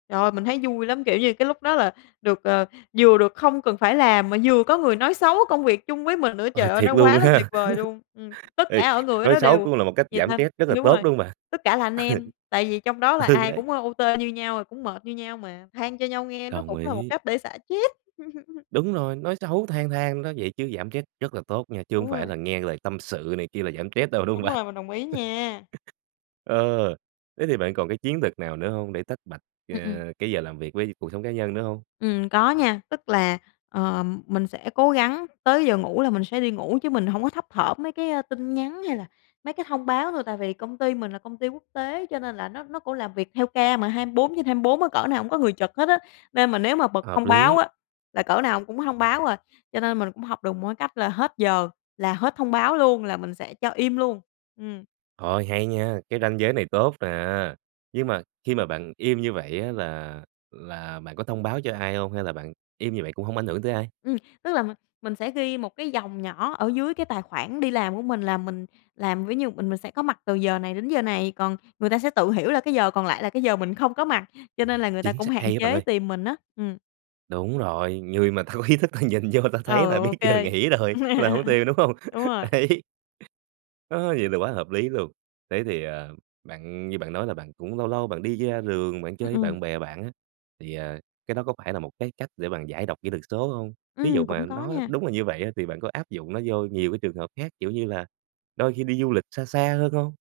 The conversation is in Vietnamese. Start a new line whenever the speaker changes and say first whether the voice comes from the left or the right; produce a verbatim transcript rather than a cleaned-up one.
left: Trời ơi, mình thấy vui lắm, kiểu như, cái lúc đó là được, ờ, vừa được không cần phải làm mà vừa có người nói xấu công việc chung với mình nữa,
right: Ờ,
left: trời ơi,
right: thiệt
left: nó
right: luôn
left: quá là tuyệt
right: ha!
left: vời luôn. Ừm. Tất
right: Ê,
left: cả ở người ở
right: nói
left: đó
right: xấu
left: đều
right: cũng là một cách giảm trét
left: [unintelligible]
right: rất là
left: đúng
right: tốt,
left: rồi.
right: đúng hông bạn?
left: Tất cả là anh em, tại vì trong đó là
right: Ừ,
left: ai
right: đấy.
left: cũng, ơ, O-T như nhau, rồi cũng mệt như nhau mà, than cho nhau nghe nó
right: Đồng
left: cũng là một
right: ý.
left: cách để xả trét.
right: Đúng rồi, nói xấu than than đó vậy chứ giảm trét rất là tốt nha, chứ hổng
left: Đúng
right: phải
left: rồi.
right: là nghe lời tâm sự này kia là giảm trét đâu, đúng
left: Đúng
right: không bạn?
left: rồi, mình đồng ý nha!
right: Ờ, thế thì bạn còn cái chiến thuật nào nữa hông để tách bạch, ờ,
left: Ừm, ừm.
right: cái giờ làm việc với gi cuộc sống cá nhân nữa hông?
left: Ừm, có nha, tức là, ờm, mình sẽ cố gắng tới giờ ngủ là mình sẽ đi ngủ, chứ mình hổng có thấp thởm mấy cái, a, tin nhắn, hay là mấy cái thông báo thôi, tại vì công ty mình là công ty quốc tế, cho nên là nó nó cũng làm việc theo ca mà hai bốn trên hai bốn á cỡ nào cũng có người trực hết á. Nên mà nếu mà bật
right: Hợp
left: thông báo
right: lý.
left: á là cỡ nào cũng thông báo à, cho nên mình cũng học được một cái cách là hết giờ là hết thông báo luôn, là mình sẽ cho im luôn. Ừm.
right: Ôi, hay nha! Cái ranh giới này tốt nè, nhưng mà khi mà bạn im như vậy á là là bạn có thông báo cho ai hông? Hay là bạn im như vậy cũng hông ảnh hưởng tới ai?
left: Ừm, tức là m mình sẽ ghi một cái dòng nhỏ ở dưới cái tài khoản đi làm của mình là mình làm ví như mình mình sẽ có mặt từ giờ này đến giờ này, còn người ta sẽ tự hiểu là cái giờ còn lại là cái giờ mình không có mặt, cho nên là người ta
right: Chính
left: cũng
right: xá
left: hạn
right: hay á bạn
left: chế
right: ơi!
left: tìm mình á. Ừm.
right: Đúng rồi, người mà ta có ý thức ta nhìn vô ta
left: Ừ,
right: thấy là biết
left: OK.
right: giờ nghỉ rồi là hổng tìm, đúng hông?
left: Đúng rồi!
right: Đấy. Ơ, vậy là quá hợp lý luôn! Thế thì, à, bạn như bạn nói là bạn cũng lâu lâu bạn đi da đường, bạn chơi
left: Ừm,
right: với
left: ừm.
right: bạn bè bạn á, thì, à, cái đó có phải là một cái cách để bạn giải độc kỹ thuật số hông? Thí dụ
left: Ừm,
right: mà
left: cũng có
right: nó
left: nha.
right: đúng là như vậy á thì bạn có áp dụng nó vô nhiều cái trường hợp khác, kiểu như là, đôi khi đi du lịch xa xa hơn hông?